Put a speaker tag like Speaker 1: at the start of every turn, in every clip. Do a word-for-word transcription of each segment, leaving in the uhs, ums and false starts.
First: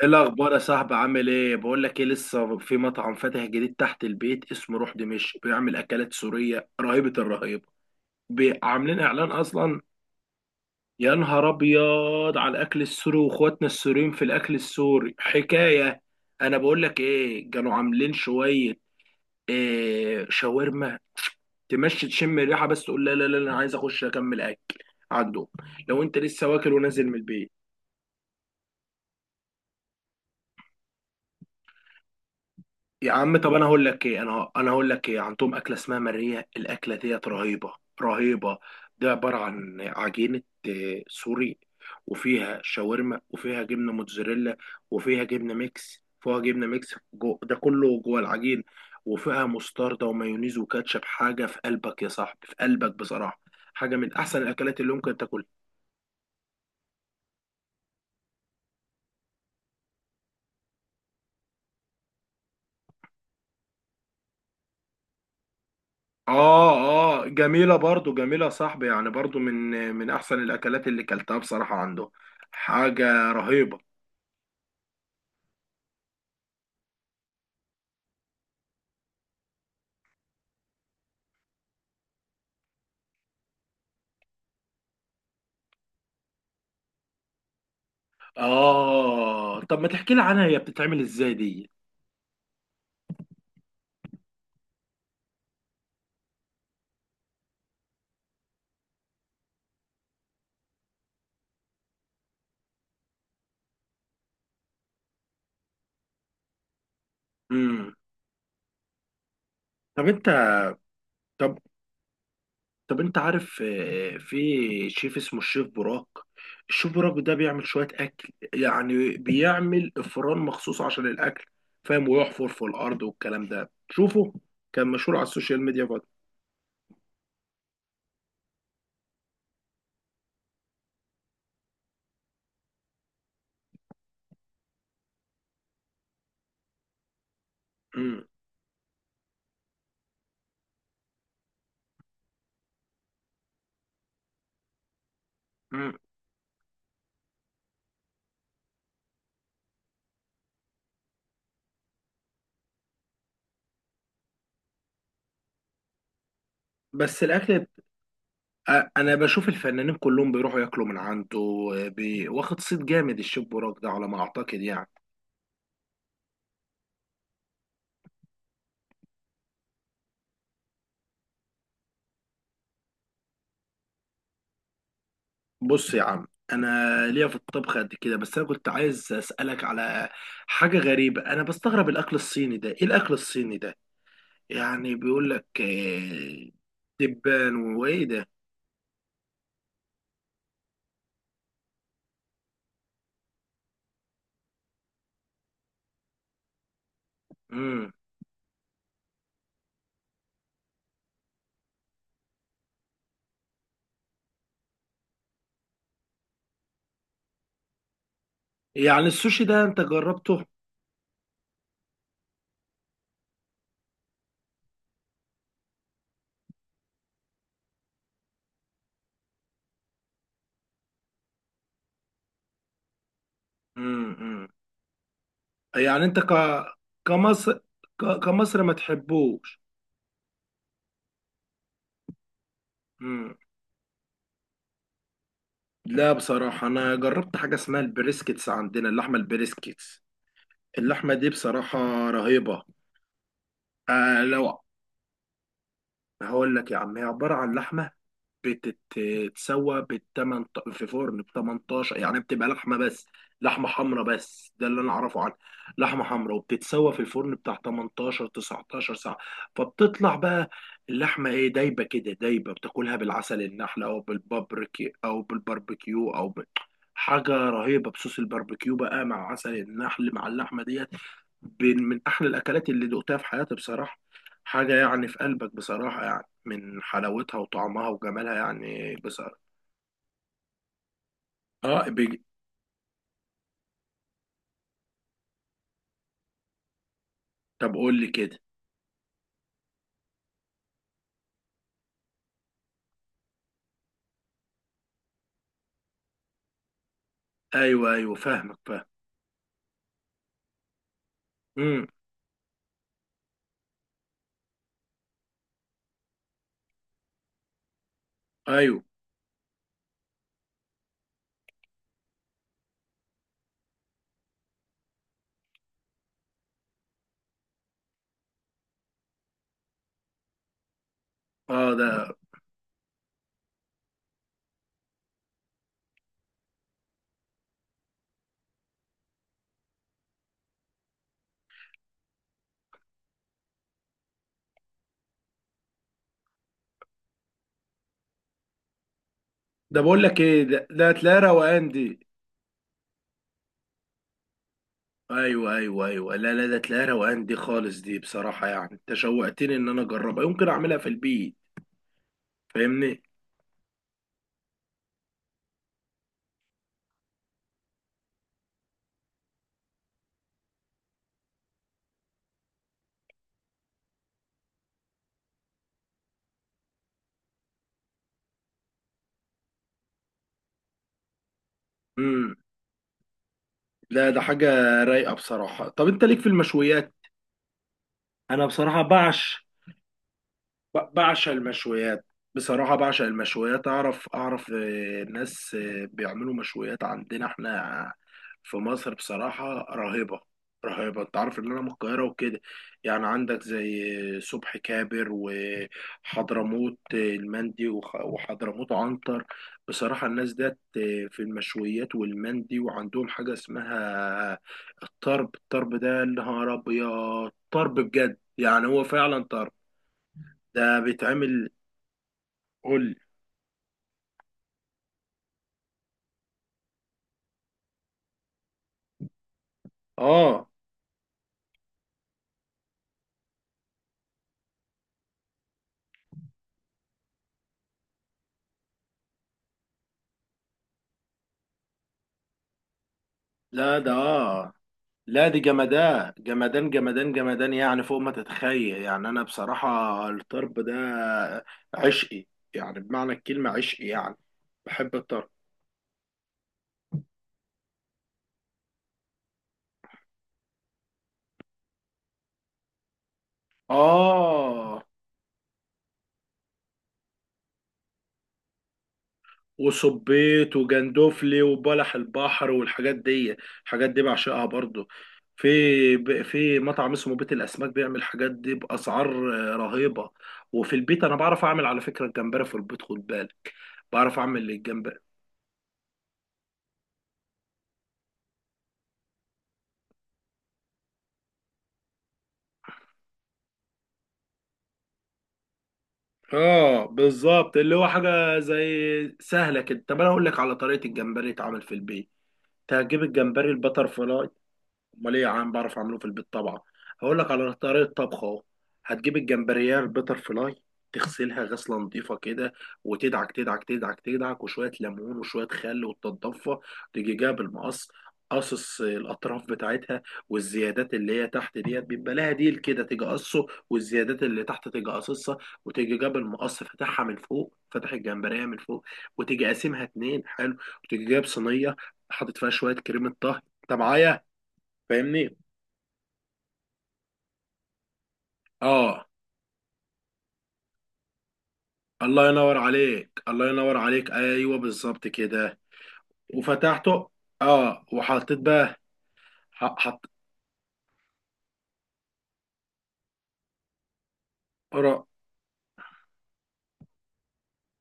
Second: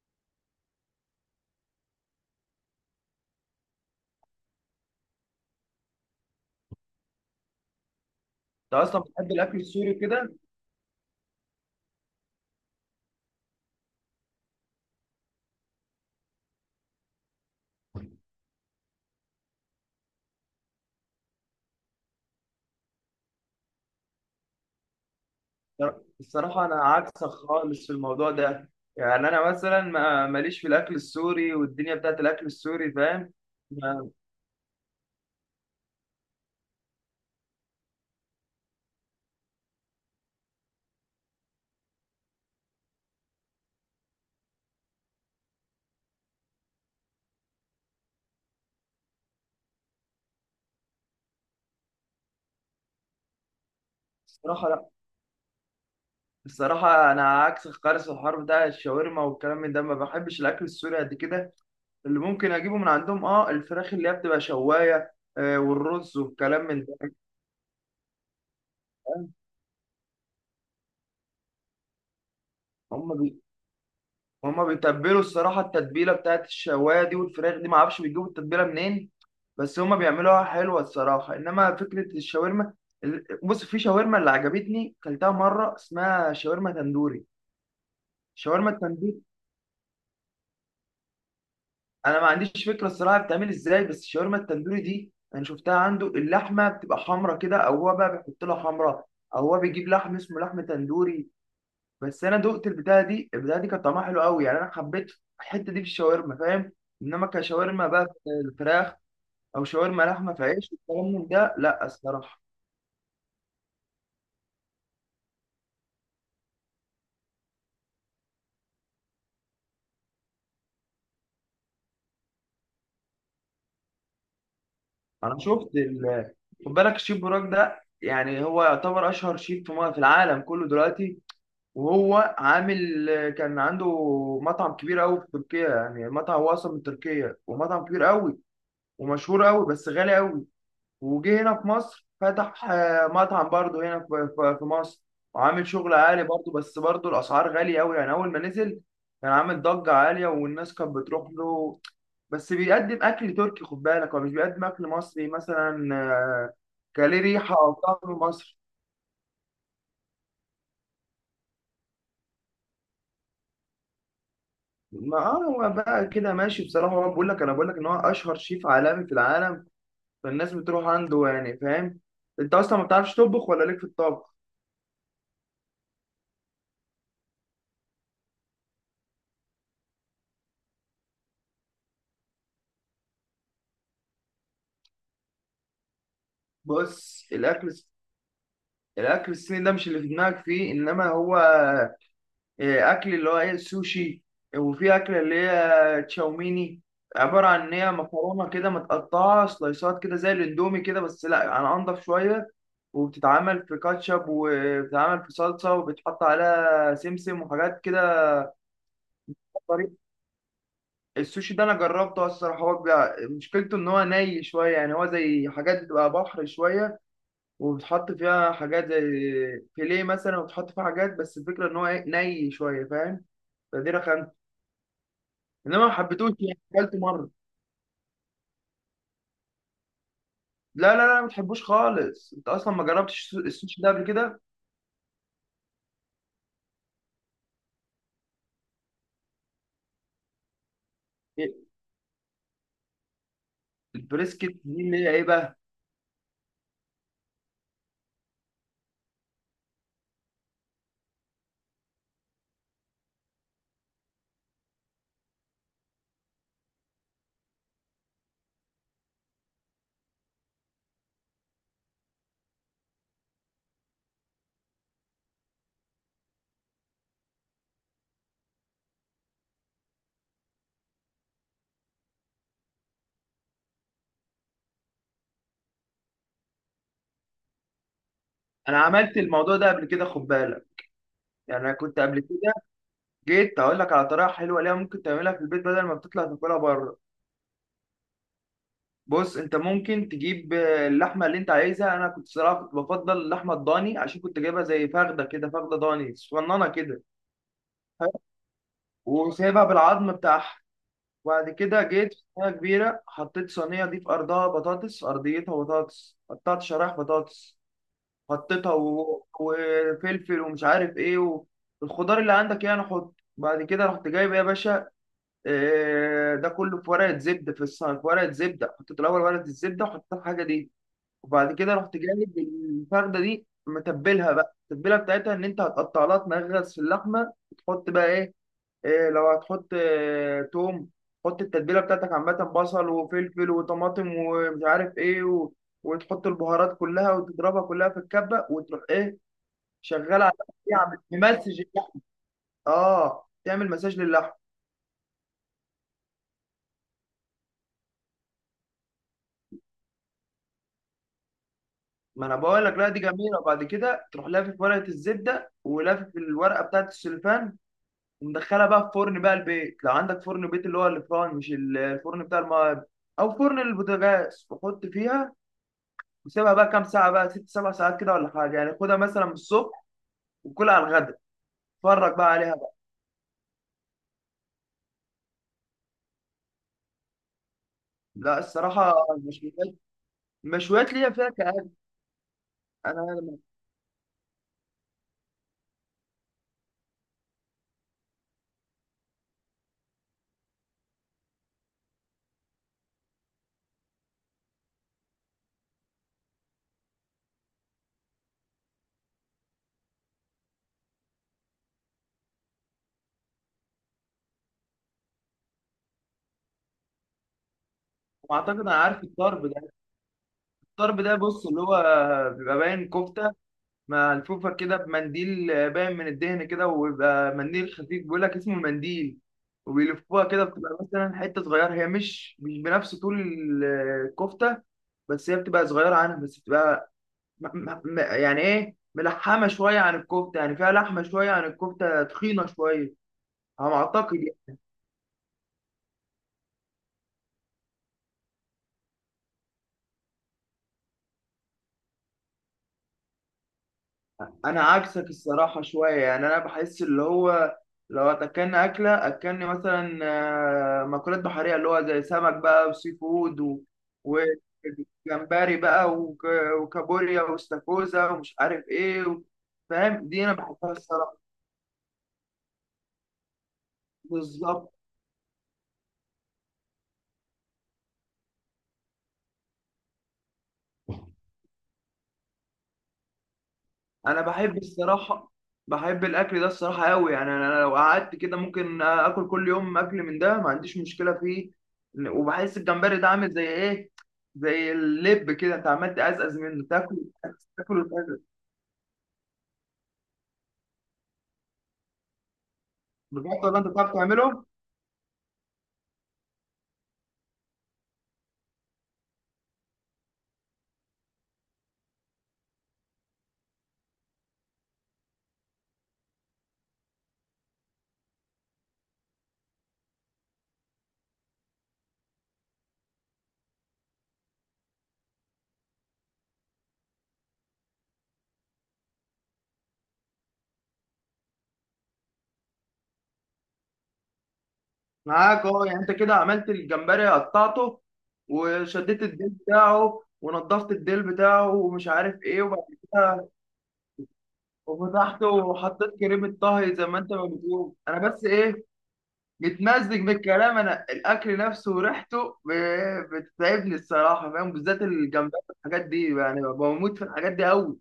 Speaker 1: ايه الاخبار يا صاحبي؟ عامل ايه؟ بقول لك ايه، لسه في مطعم فاتح جديد تحت البيت اسمه روح دمشق، بيعمل اكلات سوريه رهيبه الرهيبه. بي-
Speaker 2: انت
Speaker 1: عاملين
Speaker 2: اصلا
Speaker 1: اعلان
Speaker 2: بتحب الاكل
Speaker 1: اصلا.
Speaker 2: السوري كده؟
Speaker 1: يا نهار ابيض على الاكل السوري، واخواتنا السوريين في الاكل السوري حكايه. انا بقول لك ايه، كانوا عاملين شويه إيه، شاورما. تمشي تشم الريحه، بس تقول لا لا لا، انا عايز اخش اكمل اكل عندهم لو انت لسه
Speaker 2: الصراحه،
Speaker 1: واكل
Speaker 2: انا
Speaker 1: ونازل من
Speaker 2: عكسك
Speaker 1: البيت.
Speaker 2: خالص في الموضوع ده. يعني انا مثلا ما ماليش في الاكل السوري والدنيا بتاعت الاكل السوري،
Speaker 1: يا
Speaker 2: فاهم؟
Speaker 1: عم، طب انا هقول لك
Speaker 2: ما-
Speaker 1: ايه، انا انا هقول لك ايه، عندهم اكله اسمها ماريه، الاكله ديت رهيبه رهيبه. دي عباره عن عجينه، آه، سوري، وفيها شاورما وفيها جبنه موتزاريلا وفيها جبنه ميكس، فيها جبنه ميكس جو، ده كله جوه العجين. وفيها مستردة ومايونيز وكاتشب، حاجه في قلبك يا صاحبي، في قلبك بصراحه. حاجه من احسن
Speaker 2: الصراحه،
Speaker 1: الاكلات
Speaker 2: لا.
Speaker 1: اللي ممكن تاكلها.
Speaker 2: الصراحه، انا عكسك خالص في الحوار بتاع الشاورما والكلام من ده، ما بحبش الاكل السوري قد كده. اللي ممكن اجيبه من عندهم اه الفراخ اللي هي بتبقى شوايه، آه، والرز والكلام
Speaker 1: اه.
Speaker 2: من ده،
Speaker 1: اه جميلة برضو، جميلة يا صاحبي يعني،
Speaker 2: فاهم؟
Speaker 1: برضو من من احسن الاكلات اللي كلتها بصراحة عنده.
Speaker 2: هم.
Speaker 1: حاجة رهيبة.
Speaker 2: وهما بيتبلوا الصراحة التتبيلة بتاعت الشواية دي والفراخ دي، معرفش بيجيبوا التتبيلة منين. بس هما بيعملوها حلوة الصراحة، إنما فكرة الشاورما، ال- بص، في شاورما اللي عجبتني كلتها مرة اسمها شاورما تندوري. الشاورما التندوري.
Speaker 1: اه، طب ما تحكي لي عنها، هي بتتعمل ازاي دي؟
Speaker 2: أنا ما عنديش فكرة الصراحة بتعمل إزاي، بس الشاورما التندوري دي أنا شفتها عنده اللحمة بتبقى حمرا كده، أو هو بقى بيحط لها حمرا. أو هو بيجيب لحم اسمه لحم تندوري. بس انا دقت البتاعه دي البتاعه دي كانت طعمها حلو قوي، يعني انا حبيت الحته دي في الشاورما، فاهم؟ انما كشاورما
Speaker 1: امم.
Speaker 2: بقى في الفراخ، او شاورما
Speaker 1: طب انت،
Speaker 2: لحمه في عيش والكلام من ده،
Speaker 1: طب
Speaker 2: لا الصراحه.
Speaker 1: طب انت عارف آه، في شيف اسمه الشيف براك؟ الشيف براك ده بيعمل شوية اكل، يعني بيعمل افران مخصوص عشان الاكل، فاهم؟ ويحفر في الارض والكلام ده، شوفه. كان مشهور على
Speaker 2: انا
Speaker 1: السوشيال
Speaker 2: شفت
Speaker 1: ميديا برضه.
Speaker 2: ال... خد بالك، الشيف براك ده يعني هو يعتبر اشهر شيف في م- في العالم كله دلوقتي. وهو عامل. كان عنده مطعم كبير قوي في تركيا، يعني مطعم هو اصلا من تركيا، ومطعم كبير
Speaker 1: امم.
Speaker 2: قوي. ومشهور قوي، بس غالي قوي. وجه هنا في مصر، فتح آه، مطعم برضه هنا في في- في مصر. وعامل شغل
Speaker 1: امم.
Speaker 2: عالي برضه، بس برضه الأسعار غالية أوي، يعني أول ما نزل كان عامل ضجة عالية، والناس كانت بتروح له. بس بيقدم أكل تركي، خد بالك، هو مش بيقدم أكل مصري مثلا، آه، كان ليه
Speaker 1: بس
Speaker 2: ريحة
Speaker 1: الاكل،
Speaker 2: أو طعم مصري.
Speaker 1: أ- انا بشوف الفنانين كلهم بيروحوا ياكلوا من عنده. بي... واخد صيت جامد الشيف بوراك ده، على ما اعتقد يعني.
Speaker 2: ما آه، هو بقى كده ماشي بصراحة، هو بقول لك، أنا بقول لك إن هو أشهر شيف عالمي في العالم. فالناس بتروح عنده يعني، فاهم؟ أنت أصلا ما بتعرفش تطبخ ولا ليك في الطبخ؟
Speaker 1: بص يا عم، انا ليا في الطبخ قد كده، بس انا كنت عايز اسالك على حاجه غريبه. انا بستغرب الاكل الصيني ده، ايه الاكل الصيني ده؟ يعني بيقول لك آه،
Speaker 2: بص،
Speaker 1: دبان
Speaker 2: الأكل
Speaker 1: وايه ده؟
Speaker 2: الاكل الصيني ده مش اللي في دماغك فيه، انما هو آه، اكل اللي هو ايه السوشي. وفي اكله اللي هي تشاوميني، عباره عن ان
Speaker 1: امم.
Speaker 2: هي مكرونه كده متقطعه سلايسات كده زي الاندومي كده، بس لا يعني انضف شويه. وبتتعمل في كاتشب، وبتتعمل في صلصه، وبتحط عليها سمسم وحاجات كده.
Speaker 1: يعني السوشي ده انت
Speaker 2: طريق
Speaker 1: جربته؟
Speaker 2: السوشي ده انا جربته الصراحه، هو بيبقى- مشكلته ان هو ني شويه، يعني هو زي حاجات بتبقى بحر شويه، وبتحط فيها حاجات زي فيليه مثلا، وبتحط فيها حاجات، بس الفكره ان هو إيه، ني شويه، فاهم؟ فدي رخمت،
Speaker 1: امم.
Speaker 2: انما ما
Speaker 1: يعني انت
Speaker 2: حبيتوش،
Speaker 1: ك
Speaker 2: يعني اكلته مره.
Speaker 1: كمصر، ك... كمصر ما تحبوش؟
Speaker 2: لا لا لا، ما تحبوش خالص. انت اصلا ما جربتش السو- السوشي ده قبل كده؟
Speaker 1: لا بصراحة، أنا جربت حاجة اسمها البريسكيتس عندنا، اللحمة البريسكيتس. اللحمة دي
Speaker 2: إيه،
Speaker 1: بصراحة رهيبة. آه لو
Speaker 2: البريسكت دي اللي هي ايه بقى؟
Speaker 1: هقول لك يا عم، هي عبارة عن لحمة بتتسوى بالتمن في فرن ب تمنتاشر، يعني بتبقى لحمه بس، لحمه حمراء، بس ده اللي انا اعرفه عنها. لحمه حمراء، وبتتسوى في الفرن بتاع تمنتاشر تسعة عشر ساعة ساعه، فبتطلع بقى اللحمه ايه، دايبه كده، دايبه. بتاكلها بالعسل النحل او بالبابريكي او بالباربيكيو او ب... حاجه رهيبه. بصوص الباربيكيو بقى مع عسل النحل مع اللحمه ديت، بين- من احلى الاكلات اللي دقتها في حياتي بصراحه. حاجه يعني في قلبك بصراحه، يعني من حلاوتها وطعمها وجمالها،
Speaker 2: انا
Speaker 1: يعني
Speaker 2: عملت
Speaker 1: بصراحة.
Speaker 2: الموضوع ده قبل كده، خد بالك. يعني انا
Speaker 1: اه، آه،
Speaker 2: كنت
Speaker 1: بيج...
Speaker 2: قبل كده جيت اقول لك على طريقه حلوه ليها، ممكن تعملها في البيت بدل ما بتطلع تاكلها بره.
Speaker 1: طب قول لي كده.
Speaker 2: بص، انت ممكن تجيب آه، اللحمه اللي انت عايزها. انا كنت صراحه كنت بفضل اللحمه الضاني، عشان كنت جايبها زي فخده كده، فخده ضاني صغننه كده.
Speaker 1: ايوه ايوه، فاهمك، فاهم.
Speaker 2: وسايبها بالعظم بتاعها. وبعد كده
Speaker 1: امم.
Speaker 2: جيت في صينية كبيرة، حطيت صينية دي في أرضها بطاطس، في أرضيتها بطاطس، قطعت شرايح بطاطس. حطيتها
Speaker 1: ايوه.
Speaker 2: و... وفلفل ومش عارف إيه و... الخضار اللي عندك يعني. حط بعد كده، رحت جايب يا باشا، آه، ده كله في ورقة زبدة. في الصينية، في ورقة زبدة، حطيت الأول ورقة الزبدة وحطيت الحاجة دي. وبعد
Speaker 1: اه،
Speaker 2: كده
Speaker 1: ده
Speaker 2: رحت جايب الفردة دي، متبلها بقى التتبيلة بتاعتها، إن أنت هتقطع لها تنغرس في اللحمة، وتحط بقى إيه. إيه لو هتحط آه، توم. حط التتبيله بتاعتك عامه، بصل وفلفل وطماطم ومش عارف ايه و... وتحط البهارات كلها وتضربها كلها في الكبه، وتروح ايه.
Speaker 1: ده بقول لك
Speaker 2: شغال على،
Speaker 1: ايه، ده ده
Speaker 2: يعمل
Speaker 1: تلاقي
Speaker 2: ممسج
Speaker 1: روقان
Speaker 2: اللحم،
Speaker 1: دي.
Speaker 2: اه تعمل مساج للحم.
Speaker 1: ايوه ايوه ايوه، لا لا، ده تلاقي روقان دي خالص دي، بصراحة يعني انت شوقتني ان انا اجربها، يمكن اعملها في البيت.
Speaker 2: ما انا بقول لك، لا دي
Speaker 1: فاهمني.
Speaker 2: جميله. وبعد كده تروح لافف ورقه الزبده، ولافف الورقه بتاعت السلوفان. ومدخلها بقى في فرن بقى البيت، لو عندك فرن بيت، اللي هو الفرن، مش الفرن بتاع الم... او فرن البوتاجاز، وحط فيها. وسيبها بقى كام ساعة بقى ست سبع ساعات كده ولا حاجة، يعني خدها مثلا من الصبح وكلها على الغدا. اتفرج بقى
Speaker 1: امم.
Speaker 2: عليها بقى.
Speaker 1: لا ده حاجة رايقة بصراحة. طب انت ليك في المشويات؟
Speaker 2: لا
Speaker 1: انا بصراحة
Speaker 2: الصراحة،
Speaker 1: بعش،
Speaker 2: المشويات المشويات
Speaker 1: ب-
Speaker 2: ليا فيها
Speaker 1: بعشق
Speaker 2: كآب.
Speaker 1: المشويات. بصراحة
Speaker 2: أنا
Speaker 1: بعشق
Speaker 2: لما-
Speaker 1: المشويات، أعرف أعرف آه، ناس آه، بيعملوا مشويات عندنا إحنا في مصر بصراحة رهيبة، رهيبة. أنت عارف إن أنا من القاهرة وكده. يعني عندك زي آه، صبحي كابر وحضرموت آه، المندي وخ- وحضرموت عنتر، بصراحة الناس ديت آه، في المشويات والمندي، وعندهم حاجة اسمها الطرب. الطرب ده يا نهار أبيض، طرب بجد،
Speaker 2: أعتقد
Speaker 1: يعني
Speaker 2: أنا
Speaker 1: هو
Speaker 2: عارف
Speaker 1: فعلا
Speaker 2: الطرب
Speaker 1: طرب.
Speaker 2: ده.
Speaker 1: ده
Speaker 2: الطرب ده، بص
Speaker 1: بيتعمل،
Speaker 2: اللي هو بيبقى باين
Speaker 1: قول.
Speaker 2: كفتة ملفوفة كده بمنديل. باين من الدهن كده، وبيبقى منديل خفيف بيقول لك اسمه المنديل. وبيلفوها كده
Speaker 1: اه.
Speaker 2: بتبقى مثلا حتة صغيرة، هي مش مش بنفس طول الكفتة. بس هي بتبقى صغيرة عنها، بس بتبقى م- م- م- يعني ايه ملحمه شويه عن الكفته، يعني فيها لحمه شويه عن الكفته، تخينه شويه على ما
Speaker 1: لا ده
Speaker 2: اعتقد
Speaker 1: آه.
Speaker 2: يعني.
Speaker 1: لا دي جمدان جمدان جمدان جمدان، يعني فوق ما تتخيل يعني. انا بصراحة الطرب ده عشقي، يعني بمعنى الكلمة عشقي يعني،
Speaker 2: انا
Speaker 1: بحب
Speaker 2: عكسك
Speaker 1: الطرب.
Speaker 2: الصراحه شويه، يعني انا بحس اللي هو، لو اكلنا اكله اكلني مثلا، آه، مأكولات بحريه، اللي هو زي سمك بقى وسي فود و...
Speaker 1: اه،
Speaker 2: وجمبري بقى وك... وكابوريا واستاكوزا ومش عارف ايه و... فاهم؟ دي انا
Speaker 1: وصبيت
Speaker 2: بحبها الصراحه،
Speaker 1: وجندوفلي وبلح البحر والحاجات دي. الحاجات دي بعشقها
Speaker 2: بالظبط.
Speaker 1: برضو. في ب- في مطعم اسمه بيت الاسماك بيعمل الحاجات دي باسعار آه، رهيبه. وفي البيت انا بعرف اعمل، على فكره الجمبري في البيت، خد بالك، بعرف
Speaker 2: انا
Speaker 1: اعمل
Speaker 2: بحب،
Speaker 1: الجمبري.
Speaker 2: الصراحه، بحب الاكل ده الصراحه قوي، يعني انا أنا لو قعدت كده ممكن اكل كل يوم، اكل من ده، ما عنديش مشكله فيه. وبحس الجمبري ده عامل زي ايه، زي اللب كده، انت عمال تقزقز منه
Speaker 1: اه
Speaker 2: تاكل
Speaker 1: بالظبط، اللي
Speaker 2: تاكل
Speaker 1: هو
Speaker 2: وتقزقز.
Speaker 1: حاجه زي سهله كده. طب انا اقول لك على طريقه الجمبري يتعمل في البيت. تجيب
Speaker 2: بجد
Speaker 1: الجمبري
Speaker 2: ولا انت
Speaker 1: البتر
Speaker 2: بتعرف
Speaker 1: فلاي.
Speaker 2: تعمله؟
Speaker 1: امال ايه يا عم، بعرف اعمله في البيت طبعا. هقول لك على طريقه طبخ اهو. هتجيب الجمبريه البتر فلاي، تغسلها غسله نظيفه كده، وتدعك تدعك تدعك تدعك، وشويه ليمون وشويه خل، وتتضفى. تيجي جايب المقص، قصص الاطراف بتاعتها، والزيادات اللي هي تحت ديت، بيبقى لها ديل كده، تيجي قصه، والزيادات اللي تحت تيجي قصصها. وتيجي جاب المقص، فاتحها من فوق، فاتح الجمبريه من فوق، وتيجي قاسمها اتنين، حلو. وتيجي جايب صينيه، حاطط فيها شويه كريمه طهي. انت معايا، فاهمني؟
Speaker 2: معاك، اه، يعني انت كده عملت الجمبري قطعته. وشديت
Speaker 1: اه،
Speaker 2: الديل بتاعه، ونضفت الديل بتاعه، ومش عارف
Speaker 1: الله
Speaker 2: ايه،
Speaker 1: ينور
Speaker 2: وبعد
Speaker 1: عليك،
Speaker 2: كده.
Speaker 1: الله ينور عليك، ايوه بالظبط
Speaker 2: وفتحته
Speaker 1: كده.
Speaker 2: وحطيت كريمه طهي، زي ما
Speaker 1: وفتحته،
Speaker 2: انت ما بتقول
Speaker 1: اه
Speaker 2: انا، بس
Speaker 1: وحطيت
Speaker 2: ايه،
Speaker 1: بقى، ح-
Speaker 2: بتمزج
Speaker 1: حط،
Speaker 2: بالكلام، انا الاكل نفسه وريحته ب- بتتعبني الصراحه، فاهم؟ بالذات
Speaker 1: قرا،
Speaker 2: الجمبري والحاجات دي، يعني بموت في الحاجات دي قوي.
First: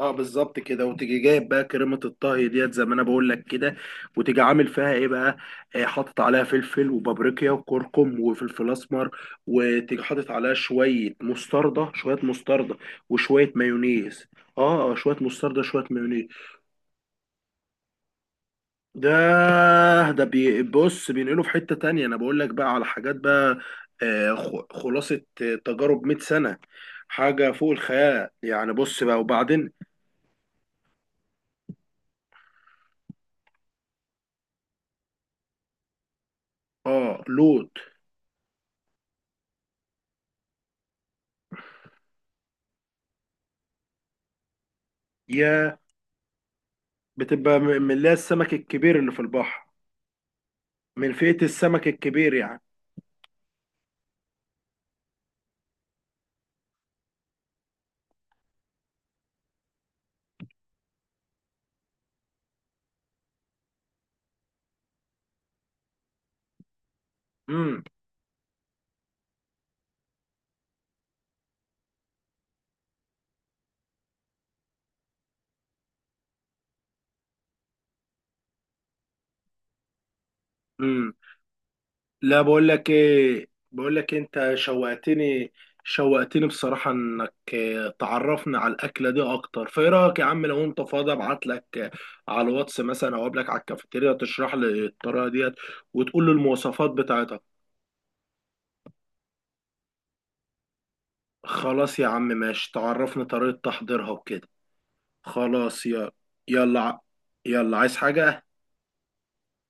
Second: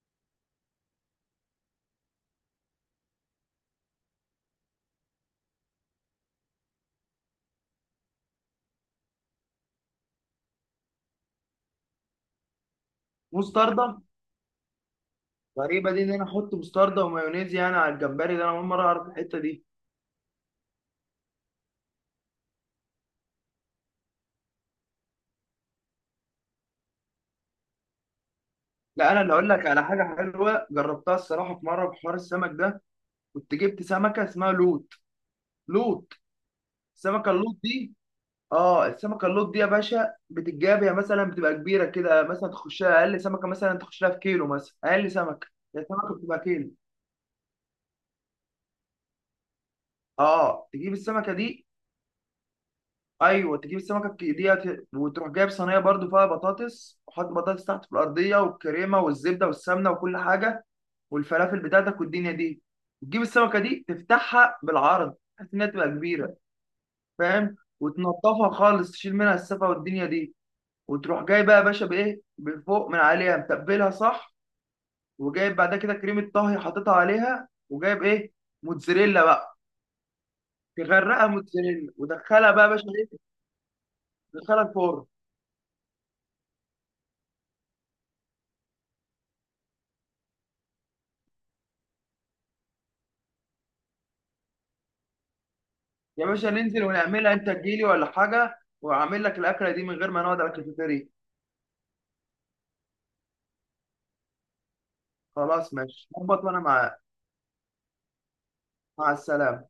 Speaker 1: اه بالظبط كده. وتيجي جايب بقى كريمه الطهي ديت، زي ما انا بقول لك كده، وتيجي عامل فيها ايه بقى، آه حاطط عليها فلفل وبابريكا وكركم وفلفل اسمر، وتيجي حاطط عليها شويه مستردة، شويه مستردة وشويه
Speaker 2: مستردة؟
Speaker 1: مايونيز. اه آه، شويه مستردة شويه
Speaker 2: غريبه دي، ان انا
Speaker 1: مايونيز.
Speaker 2: احط مستردة ومايونيز يعني على الجمبري ده، انا اول مره اعرف
Speaker 1: ده
Speaker 2: الحته دي.
Speaker 1: ده بي- بص، بينقله في حتة تانية، انا بقول لك بقى على حاجات بقى آه، خ- خلاصة آه، تجارب 100 سنة، حاجة فوق الخيال. يعني بص
Speaker 2: لا،
Speaker 1: بقى
Speaker 2: انا اللي اقول لك
Speaker 1: وبعدين.
Speaker 2: على حاجه حلوه جربتها الصراحه، في مره في حوار السمك ده. كنت جبت سمكه اسمها لوت. لوت.
Speaker 1: اه
Speaker 2: السمكه اللوت
Speaker 1: لوط.
Speaker 2: دي. اه السمكه اللوت دي يا باشا، بتتجاب يا مثلا بتبقى كبيره كده، مثلا تخشها اقل سمكه، مثلا تخش لها في كيلو، مثلا اقل سمكه.
Speaker 1: يا
Speaker 2: هي السمكه بتبقى كيلو.
Speaker 1: بتبقى م- من اللي هي السمك الكبير اللي في البحر،
Speaker 2: اه، تجيب
Speaker 1: من
Speaker 2: السمكه
Speaker 1: فئة
Speaker 2: دي،
Speaker 1: السمك الكبير يعني.
Speaker 2: ايوه، تجيب السمكه الك- ديت. وتروح جايب صينيه برضو فيها بطاطس، وحط بطاطس تحت في الارضيه، والكريمه والزبده والسمنه وكل حاجه. والفلافل بتاعتك والدنيا دي، وتجيب السمكه دي تفتحها بالعرض بحيث انها تبقى كبيره، فاهم؟
Speaker 1: امم.
Speaker 2: وتنضفها خالص، تشيل منها السفه والدنيا دي. وتروح جاي بقى يا باشا بايه بفوق من عليها، متبلها صح. وجايب بعد كده كريمه طهي حاططها عليها، وجايب ايه، موتزاريلا بقى،
Speaker 1: امم.
Speaker 2: تغرقها موتزاريلا،
Speaker 1: لا
Speaker 2: ودخلها بقى
Speaker 1: بقول
Speaker 2: يا باشا
Speaker 1: لك
Speaker 2: ايه،
Speaker 1: ايه، بقول لك إيه، انت
Speaker 2: تدخلها الفرن.
Speaker 1: شوقتني، شوقتني بصراحة انك آه، تعرفنا على الأكلة دي اكتر. فايه رأيك يا عم، لو انت فاضي ابعت لك آه، على الواتس مثلا، او قبلك على الكافيتيريا تشرح لي الطريقة ديت وتقول
Speaker 2: يا
Speaker 1: لي
Speaker 2: باشا، ننزل
Speaker 1: المواصفات
Speaker 2: ونعملها،
Speaker 1: بتاعتها.
Speaker 2: انت تجيلي ولا حاجه واعمل لك الاكله دي من غير ما نقعد على الكافيتيريا.
Speaker 1: خلاص يا عم، ماشي، تعرفني طريقة تحضيرها وكده.
Speaker 2: خلاص
Speaker 1: خلاص
Speaker 2: ماشي
Speaker 1: يا،
Speaker 2: ظبط، وانا
Speaker 1: يلا ع-
Speaker 2: معاك.
Speaker 1: يلا عايز حاجة؟
Speaker 2: مع السلامه.